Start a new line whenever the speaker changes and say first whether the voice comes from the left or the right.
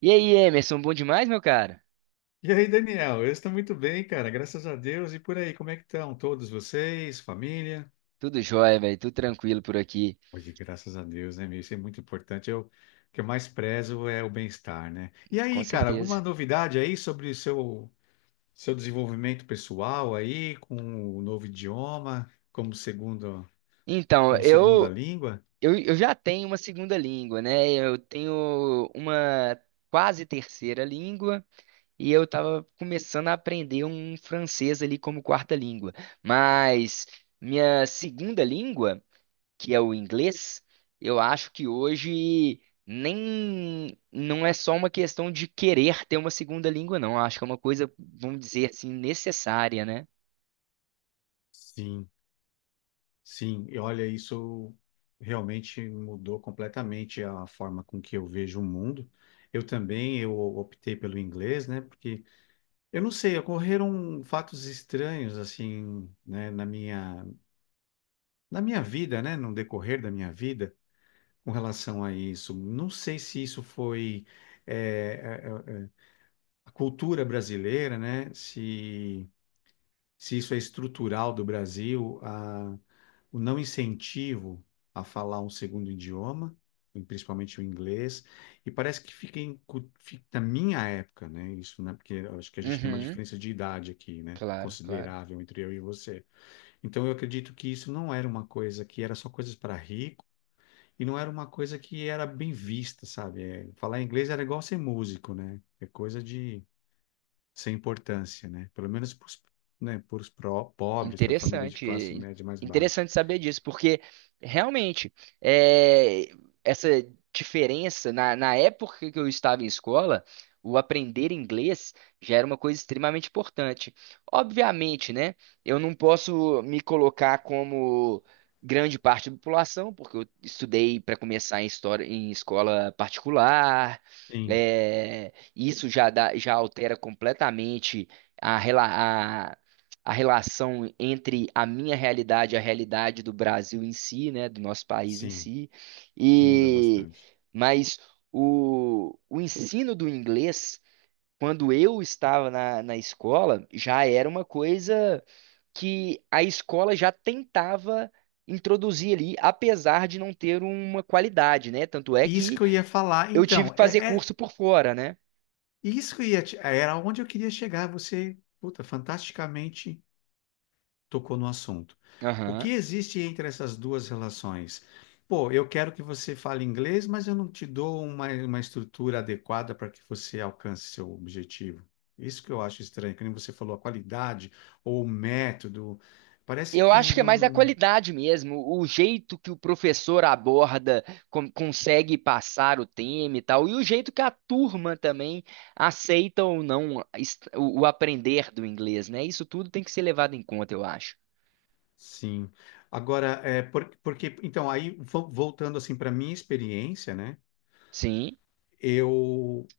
right: E aí, Emerson, bom demais, meu cara?
left: E aí, Daniel? Eu estou muito bem, cara, graças a Deus. E por aí, como é que estão todos vocês, família?
right: Tudo jóia, velho, tudo tranquilo por aqui,
left: Hoje, graças a Deus, né, meu? Isso é muito importante. O que eu mais prezo é o bem-estar, né? E
right: com
left: aí, cara, alguma
right: certeza.
left: novidade aí sobre o seu desenvolvimento pessoal aí, com o novo idioma,
right: Então,
left: como segunda
right: eu,
left: língua?
right: eu, eu já tenho uma segunda língua, né? Eu tenho uma quase terceira língua e eu tava começando a aprender um francês ali como quarta língua. Mas minha segunda língua, que é o inglês, eu acho que hoje nem não é só uma questão de querer ter uma segunda língua, não. Eu acho que é uma coisa, vamos dizer assim, necessária, né?
left: Sim, sim. E olha, isso realmente mudou completamente a forma com que eu vejo o mundo. Eu também eu optei pelo inglês, né? Porque eu não sei, ocorreram fatos estranhos assim, né, na minha vida, né, no decorrer da minha vida, com relação a isso. Não sei se isso foi eh, eh, eh, a cultura brasileira, né, se isso é estrutural do Brasil, o não incentivo a falar um segundo idioma, principalmente o inglês, e parece que fica, na minha época, né? Isso, né? Porque eu acho que a gente tem uma
right: Uhum,
left: diferença de idade aqui, né,
right: claro, claro.
left: considerável entre eu e você. Então eu acredito que isso não era uma coisa que era só coisas para rico. E não era uma coisa que era bem vista, sabe? É, falar inglês era igual ser músico, né? É coisa de sem importância, né? Pelo menos para os né, pros pobres, para a família de
right: Interessante,
left: classe média mais baixa.
right: interessante saber disso, porque realmente é, essa diferença na época que eu estava em escola, o aprender inglês já era uma coisa extremamente importante. Obviamente, né? Eu não posso me colocar como grande parte da população, porque eu estudei para começar em história em escola particular.
left: Sim,
right: É, isso já altera completamente a, rela- a relação entre a minha realidade e a realidade do Brasil em si, né, do nosso país em
left: sim,
right: si.
left: muda
right: E
left: bastante.
right: mas o ensino do inglês, quando eu estava na escola, já era uma coisa que a escola já tentava introduzir ali, apesar de não ter uma qualidade, né? Tanto é
left: Isso que
right: que
left: eu ia falar,
right: eu tive
left: então,
right: que fazer
left: é, é
right: curso por fora, né?
left: isso que eu ia te- era onde eu queria chegar. Você, puta, fantasticamente tocou no assunto. O que
right: Aham.
left: existe entre essas duas relações? Pô, eu quero que você fale inglês, mas eu não te dou uma estrutura adequada para que você alcance seu objetivo. Isso que eu acho estranho, que nem você falou, a qualidade ou o método. Parece
right: Eu acho
left: que
right: que é mais a
left: não.
right: qualidade mesmo, o jeito que o professor aborda, consegue passar o tema e tal, e o jeito que a turma também aceita ou não o aprender do inglês, né? Isso tudo tem que ser levado em conta, eu acho.
left: Sim. Agora, porque, então, aí voltando assim para minha experiência, né?
right: Sim,
left: Eu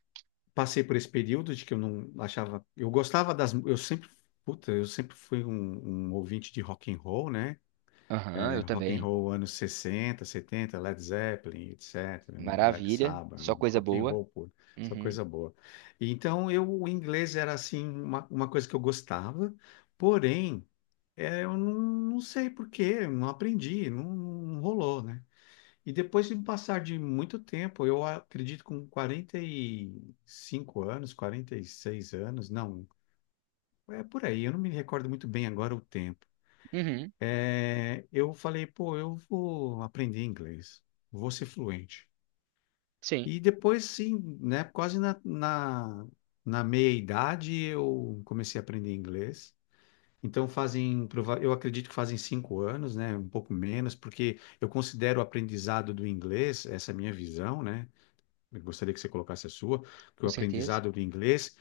left: passei por esse período de que eu não achava. Eu gostava das. Eu sempre. Puta, eu sempre fui um ouvinte de rock and roll, né?
right: aham,
left: É,
right: eu
left: rock and
right: também.
left: roll anos 60, 70, Led Zeppelin, etc, né? Black
right: Maravilha,
left: Sabbath,
right: só coisa
left: rock and
right: boa.
left: roll, pô, só
right: Uhum,
left: coisa boa. E então, o inglês era, assim, uma coisa que eu gostava, porém, é, eu não sei por quê, não aprendi, não, não rolou, né? E depois de um passar de muito tempo, eu acredito com 45 anos, 46 anos, não, é por aí, eu não me recordo muito bem agora o tempo.
right: uhum,
left: É, eu falei, pô, eu vou aprender inglês, vou ser fluente.
right: sim,
left: E depois, sim, né, quase na meia-idade eu comecei a aprender inglês. Então fazem, eu acredito que fazem 5 anos, né, um pouco menos, porque eu considero o aprendizado do inglês, essa é a minha visão, né, eu gostaria que você colocasse a sua, que o
right: com certeza.
left: aprendizado do inglês,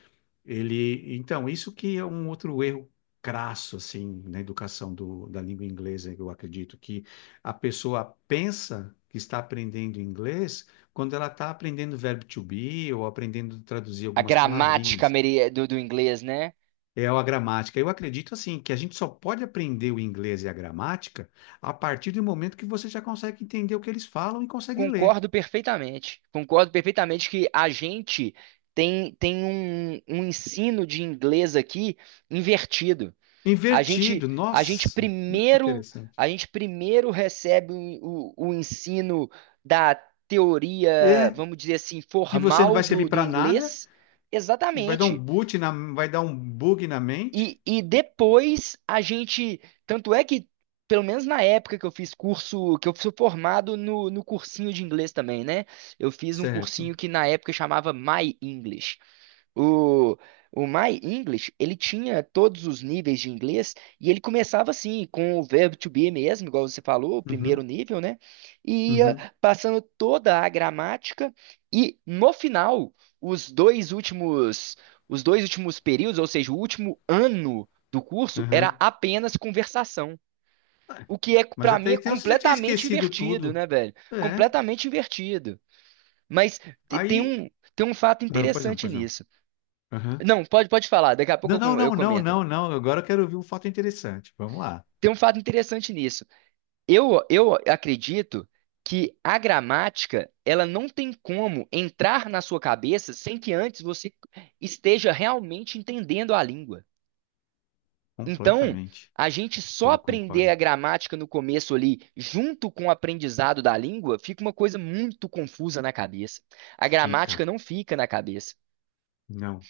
left: ele, então, isso que é um outro erro crasso, assim, na educação da língua inglesa, eu acredito, que a pessoa pensa que está aprendendo inglês quando ela está aprendendo o verbo to be ou aprendendo a traduzir
right: A
left: algumas palavrinhas.
right: do inglês, né?
left: É a gramática. Eu acredito, assim, que a gente só pode aprender o inglês e a gramática a partir do momento que você já consegue entender o que eles falam e consegue ler.
right: Concordo perfeitamente. Concordo perfeitamente que a gente tem um ensino de inglês aqui invertido. A gente,
left: Invertido,
right: a gente
left: nossa, muito
right: primeiro,
left: interessante.
right: a gente primeiro recebe o ensino da teoria,
left: É,
right: vamos dizer assim,
left: que você não
right: formal
left: vai servir
right: do
left: para nada,
right: inglês.
left: e
right: Exatamente.
left: vai dar um bug na mente.
right: E depois a gente. Tanto é que, pelo menos na época que eu fiz curso, que eu fui formado no cursinho de inglês também, né? Eu fiz um
left: Certo.
right: cursinho que na época chamava My English. O, o My English, ele tinha todos os níveis de inglês e ele começava assim, com o verbo to be mesmo, igual você falou, o primeiro
left: Uhum,
right: nível, né? E ia
left: uhum,
right: passando toda a gramática e no final, os dois últimos, os dois últimos períodos, ou seja, o último ano do curso era
left: uhum.
right: apenas conversação,
left: É.
right: o que é
left: Mas
right: para
left: até
right: mim é
left: então você já tinha
right: completamente
left: esquecido
right: invertido,
left: tudo.
right: né, velho?
left: É.
right: Completamente invertido. Mas te- tem
left: Aí.
right: um, tem um fato
left: Ah, pois não,
right: interessante
left: pois não.
right: nisso.
left: Aham.
right: Não, pode falar, daqui a pouco
left: Não,
right: eu,
left: não,
right: eu
left: não, não,
right: comento.
left: não, não. Agora eu quero ouvir um fato interessante. Vamos lá.
right: Tem um fato interessante nisso. Eu acredito que a gramática, ela não tem como entrar na sua cabeça sem que antes você esteja realmente entendendo a língua. Então,
left: Completamente.
right: a gente só
left: Eu
right: aprender
left: concordo.
right: a gramática no começo ali, junto com o aprendizado da língua, fica uma coisa muito confusa na cabeça. A gramática
left: Fica.
right: não fica na cabeça.
left: Não.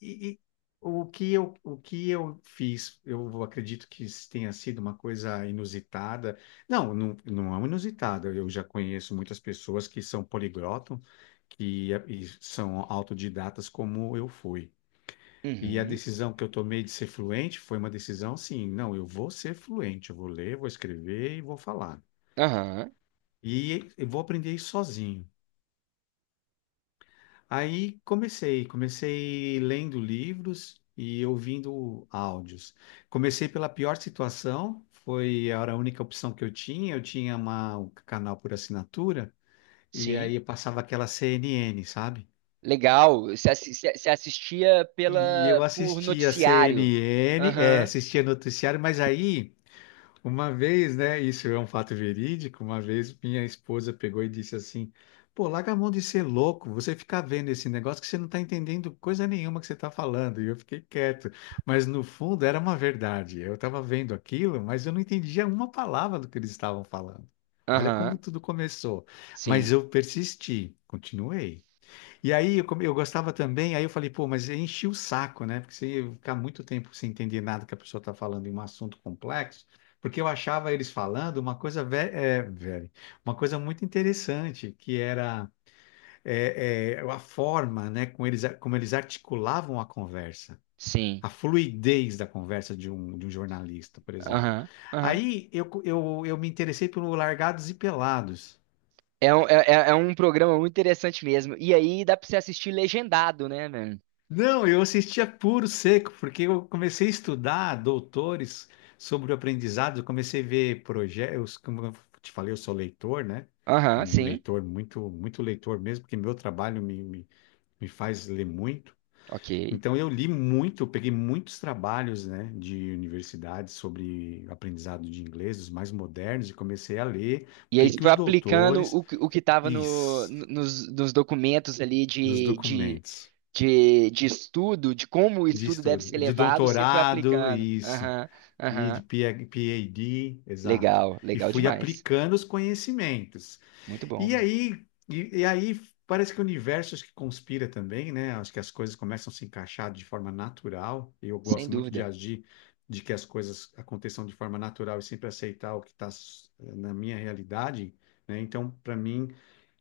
left: E o que eu fiz, eu acredito que isso tenha sido uma coisa inusitada. Não, não, não é uma inusitada. Eu já conheço muitas pessoas que são poliglotas, e são autodidatas como eu fui. E a
right: Uhum,
left: decisão que eu tomei de ser fluente foi uma decisão, sim, não, eu vou ser fluente, eu vou ler, vou escrever e vou falar.
right: aham,
left: E eu vou aprender isso sozinho. Aí comecei lendo livros e ouvindo áudios. Comecei pela pior situação, foi era a única opção que eu tinha. Eu tinha um canal por assinatura e
right: sim.
left: aí eu passava aquela CNN, sabe?
right: Legal. Você assistia
left: E
right: pela
left: eu
right: por
left: assistia
right: noticiário.
left: CNN, é,
right: Aham,
left: assistia noticiário, mas aí, uma vez, né? Isso é um fato verídico. Uma vez minha esposa pegou e disse assim: pô, larga a mão de ser louco, você ficar vendo esse negócio que você não está entendendo coisa nenhuma que você está falando. E eu fiquei quieto. Mas no fundo era uma verdade. Eu estava vendo aquilo, mas eu não entendia uma palavra do que eles estavam falando. Olha como
right: aham.
left: tudo começou. Mas
right: Sim,
left: eu persisti, continuei. E aí eu gostava também, aí eu falei, pô, mas enchi o saco, né? Porque você ia ficar muito tempo sem entender nada que a pessoa está falando em um assunto complexo, porque eu achava eles falando uma coisa, velho, uma coisa muito interessante, que era, a forma, né, como eles articulavam a conversa,
right: sim.
left: a fluidez da conversa de um jornalista, por exemplo.
right: Aham, aham.
left: Aí eu me interessei pelo Largados e Pelados.
right: É um, é, é é um programa muito interessante mesmo. E aí dá pra você assistir legendado, né, velho?
left: Não, eu assistia puro seco, porque eu comecei a estudar doutores sobre o aprendizado, eu comecei a ver projetos, como eu te falei, eu sou leitor, né?
right: Aham,
left: Um
right: sim.
left: leitor muito, muito leitor mesmo, porque meu trabalho me faz ler muito.
right: Ok.
left: Então eu li muito, eu peguei muitos trabalhos, né, de universidades sobre aprendizado de inglês, os mais modernos, e comecei a ler o
right: E aí
left: que
right: você
left: que
right: foi
left: os
right: aplicando
left: doutores
right: o que tava
left: isso,
right: nos documentos ali
left: dos documentos
right: de estudo, de como o
left: de
right: estudo deve
left: estudo,
right: ser
left: de
right: levado, você foi
left: doutorado,
right: aplicando.
left: isso.
right: Aham,
left: E de
right: aham.
left: PH PhD, exato.
right: Legal,
left: E
right: legal
left: fui
right: demais.
left: aplicando os conhecimentos.
right: Muito bom,
left: E
right: velho.
left: aí, parece que o universo acho que conspira também, né? Acho que as coisas começam a se encaixar de forma natural. Eu
right: Sem
left: gosto muito de
right: dúvida.
left: agir, de que as coisas aconteçam de forma natural e sempre aceitar o que está na minha realidade, né? Então, para mim,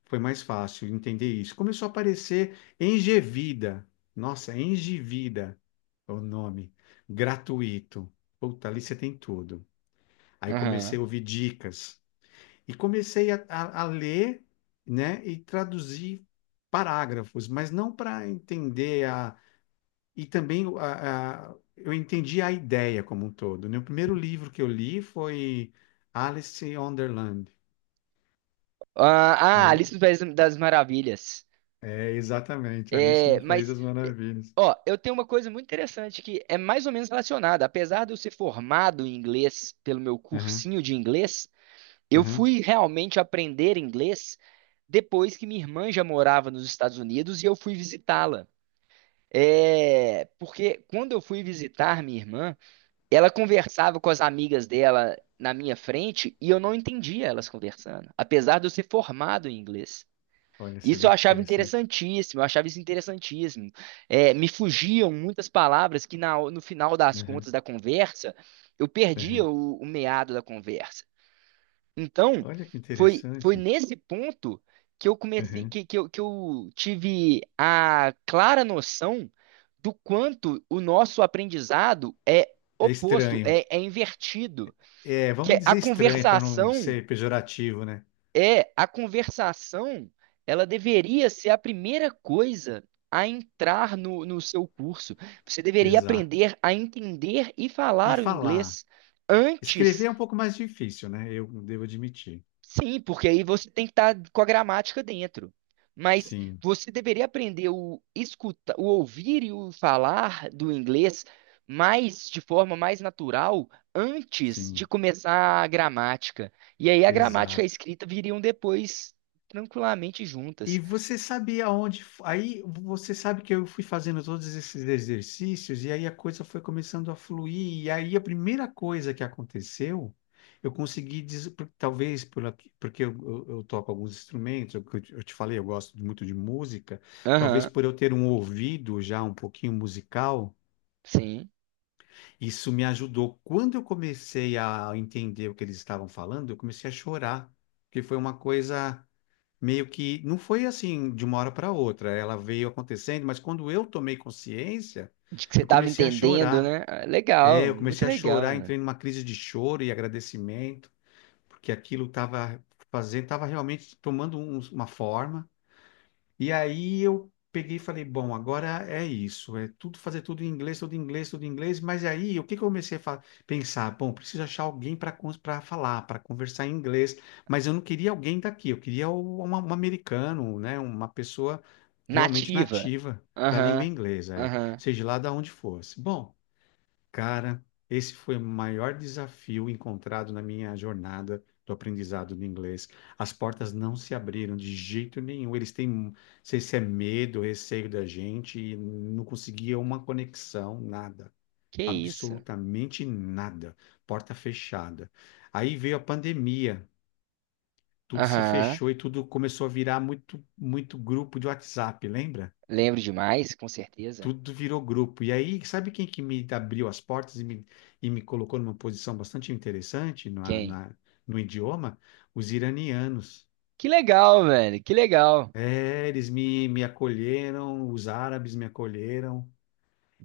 left: foi mais fácil entender isso. Começou a aparecer Engevida. Nossa, Engevida é o nome. Gratuito. Puta, ali você tem tudo. Aí comecei
right: Aham.
left: a ouvir dicas. E comecei a ler, né, e traduzir parágrafos, mas não para entender a. E também eu entendi a ideia como um todo, né? O primeiro livro que eu li foi Alice in Wonderland.
right: Ah, ah, Alice
left: A-
right: no País das Maravilhas.
left: É, exatamente, Alice
right: É,
left: no País
right: mas,
left: das
right: eh,
left: Maravilhas.
right: ó, eu tenho uma coisa muito interessante que é mais ou menos relacionada. Apesar de eu ser formado em inglês pelo meu
left: Aham,
right: cursinho de inglês, eu
left: aham.
right: fui realmente aprender inglês depois que minha irmã já morava nos Estados Unidos e eu fui visitá-la. É, porque quando eu fui visitar minha irmã, ela conversava com as amigas dela na minha frente e eu não entendia elas conversando, apesar de eu ser formado em inglês.
left: Olha, você
right: Isso eu
left: vê que
right: achava
left: interessante.
right: interessantíssimo, eu achava isso interessantíssimo. É, me fugiam muitas palavras que no final das
left: Aham,
right: contas da conversa eu perdia
left: aham.
right: o meado da conversa. Então,
left: Olha que
right: foi, foi
left: interessante.
right: nesse ponto que eu comecei,
left: Aham.
right: que eu tive a clara noção do quanto o nosso aprendizado é
left: É
right: oposto,
left: estranho.
right: é, é invertido.
left: É,
right: Que
left: vamos
right: é a
left: dizer estranho para não
right: conversação,
left: ser pejorativo, né?
right: é a conversação, ela deveria ser a primeira coisa a entrar no seu curso. Você deveria
left: Exato.
right: aprender a entender e
left: E
right: falar o
left: falar.
right: inglês
left: Escrever
right: antes.
left: é um pouco mais difícil, né? Eu devo admitir.
right: Sim, porque aí você tem que estar com a gramática dentro. Mas
left: Sim,
right: você deveria aprender o escuta, o ouvir e o falar do inglês mais de forma mais natural antes de
left: sim.
right: começar a gramática. E aí a gramática e a
left: Exato.
right: escrita viriam depois tranquilamente
left: E
right: juntas.
left: você sabia onde. Aí você sabe que eu fui fazendo todos esses exercícios, e aí a coisa foi começando a fluir. E aí a primeira coisa que aconteceu, eu consegui, porque eu toco alguns instrumentos, eu te falei, eu gosto muito de música, talvez
right: Aham,
left: por eu ter um ouvido já um pouquinho musical,
right: sim.
left: isso me ajudou. Quando eu comecei a entender o que eles estavam falando, eu comecei a chorar, porque foi uma coisa meio que não foi assim de uma hora para outra, ela veio acontecendo, mas quando eu tomei consciência,
right: De que você
left: eu
right: estava
left: comecei a
right: entendendo,
left: chorar.
right: né? Ah,
left: É,
right: legal,
left: eu
right: muito
left: comecei a
right: legal,
left: chorar,
right: né?
left: entrei numa crise de choro e agradecimento, porque aquilo estava fazendo, estava realmente tomando uma forma. E aí eu peguei e falei, bom, agora é isso, é tudo, fazer tudo em inglês, tudo em inglês, tudo em inglês. Mas aí o que que eu comecei a pensar? Bom, preciso achar alguém para falar, para conversar em inglês. Mas eu não queria alguém daqui, eu queria um, americano, né, uma pessoa realmente
right: Nativa.
left: nativa da língua
right: Aham,
left: inglesa, é,
right: aham.
left: seja lá de onde fosse. Bom. Cara, esse foi o maior desafio encontrado na minha jornada do aprendizado do inglês. As portas não se abriram de jeito nenhum. Eles têm, não sei se é medo, receio da gente, e não conseguia uma conexão, nada.
right: Que isso?
left: Absolutamente nada. Porta fechada. Aí veio a pandemia, tudo se
right: Aham.
left: fechou e tudo começou a virar muito, muito grupo de WhatsApp, lembra?
right: Lembro demais, com certeza.
left: Tudo virou grupo. E aí, sabe quem que me abriu as portas e e me colocou numa posição bastante interessante no,
right: Quem?
left: na, no idioma? Os iranianos.
right: Que legal, velho. Que legal.
left: É, eles me acolheram, os árabes me acolheram.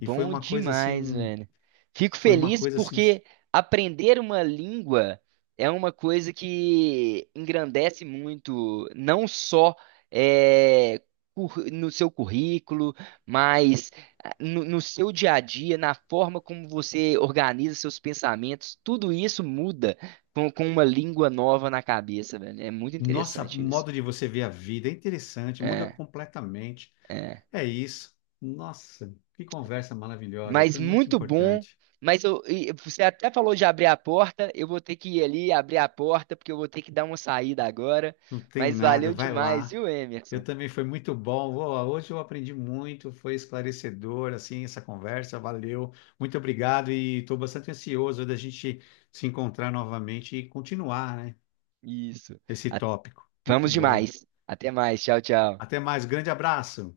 left: E foi uma coisa
right: demais,
left: assim,
right: velho. Fico
left: foi uma
right: feliz
left: coisa assim,
right: porque aprender uma língua é uma coisa que engrandece muito, não só eh, no seu currículo, mas no seu dia a dia, na forma como você organiza seus pensamentos. Tudo isso muda com uma língua nova na cabeça, velho. É muito
left: nossa, o
right: interessante isso.
left: modo de você ver a vida é interessante, muda
right: É.
left: completamente.
right: É.
left: É isso. Nossa, que conversa maravilhosa,
right: Mas
left: foi muito
right: muito bom.
left: importante.
right: Mas eu, e você até falou de abrir a porta. Eu vou ter que ir ali abrir a porta, porque eu vou ter que dar uma saída agora.
left: Não tem
right: Mas
left: nada,
right: valeu
left: vai
right: demais,
left: lá.
right: viu,
left: Eu
right: Emerson?
left: também foi muito bom. Ó, hoje eu aprendi muito, foi esclarecedor assim essa conversa, valeu. Muito obrigado e estou bastante ansioso da gente se encontrar novamente e continuar, né,
right: Isso.
left: esse
right: A-
left: tópico. Muito
right: Vamos
left: bom.
right: demais. Até mais. Tchau, tchau.
left: Até mais, grande abraço.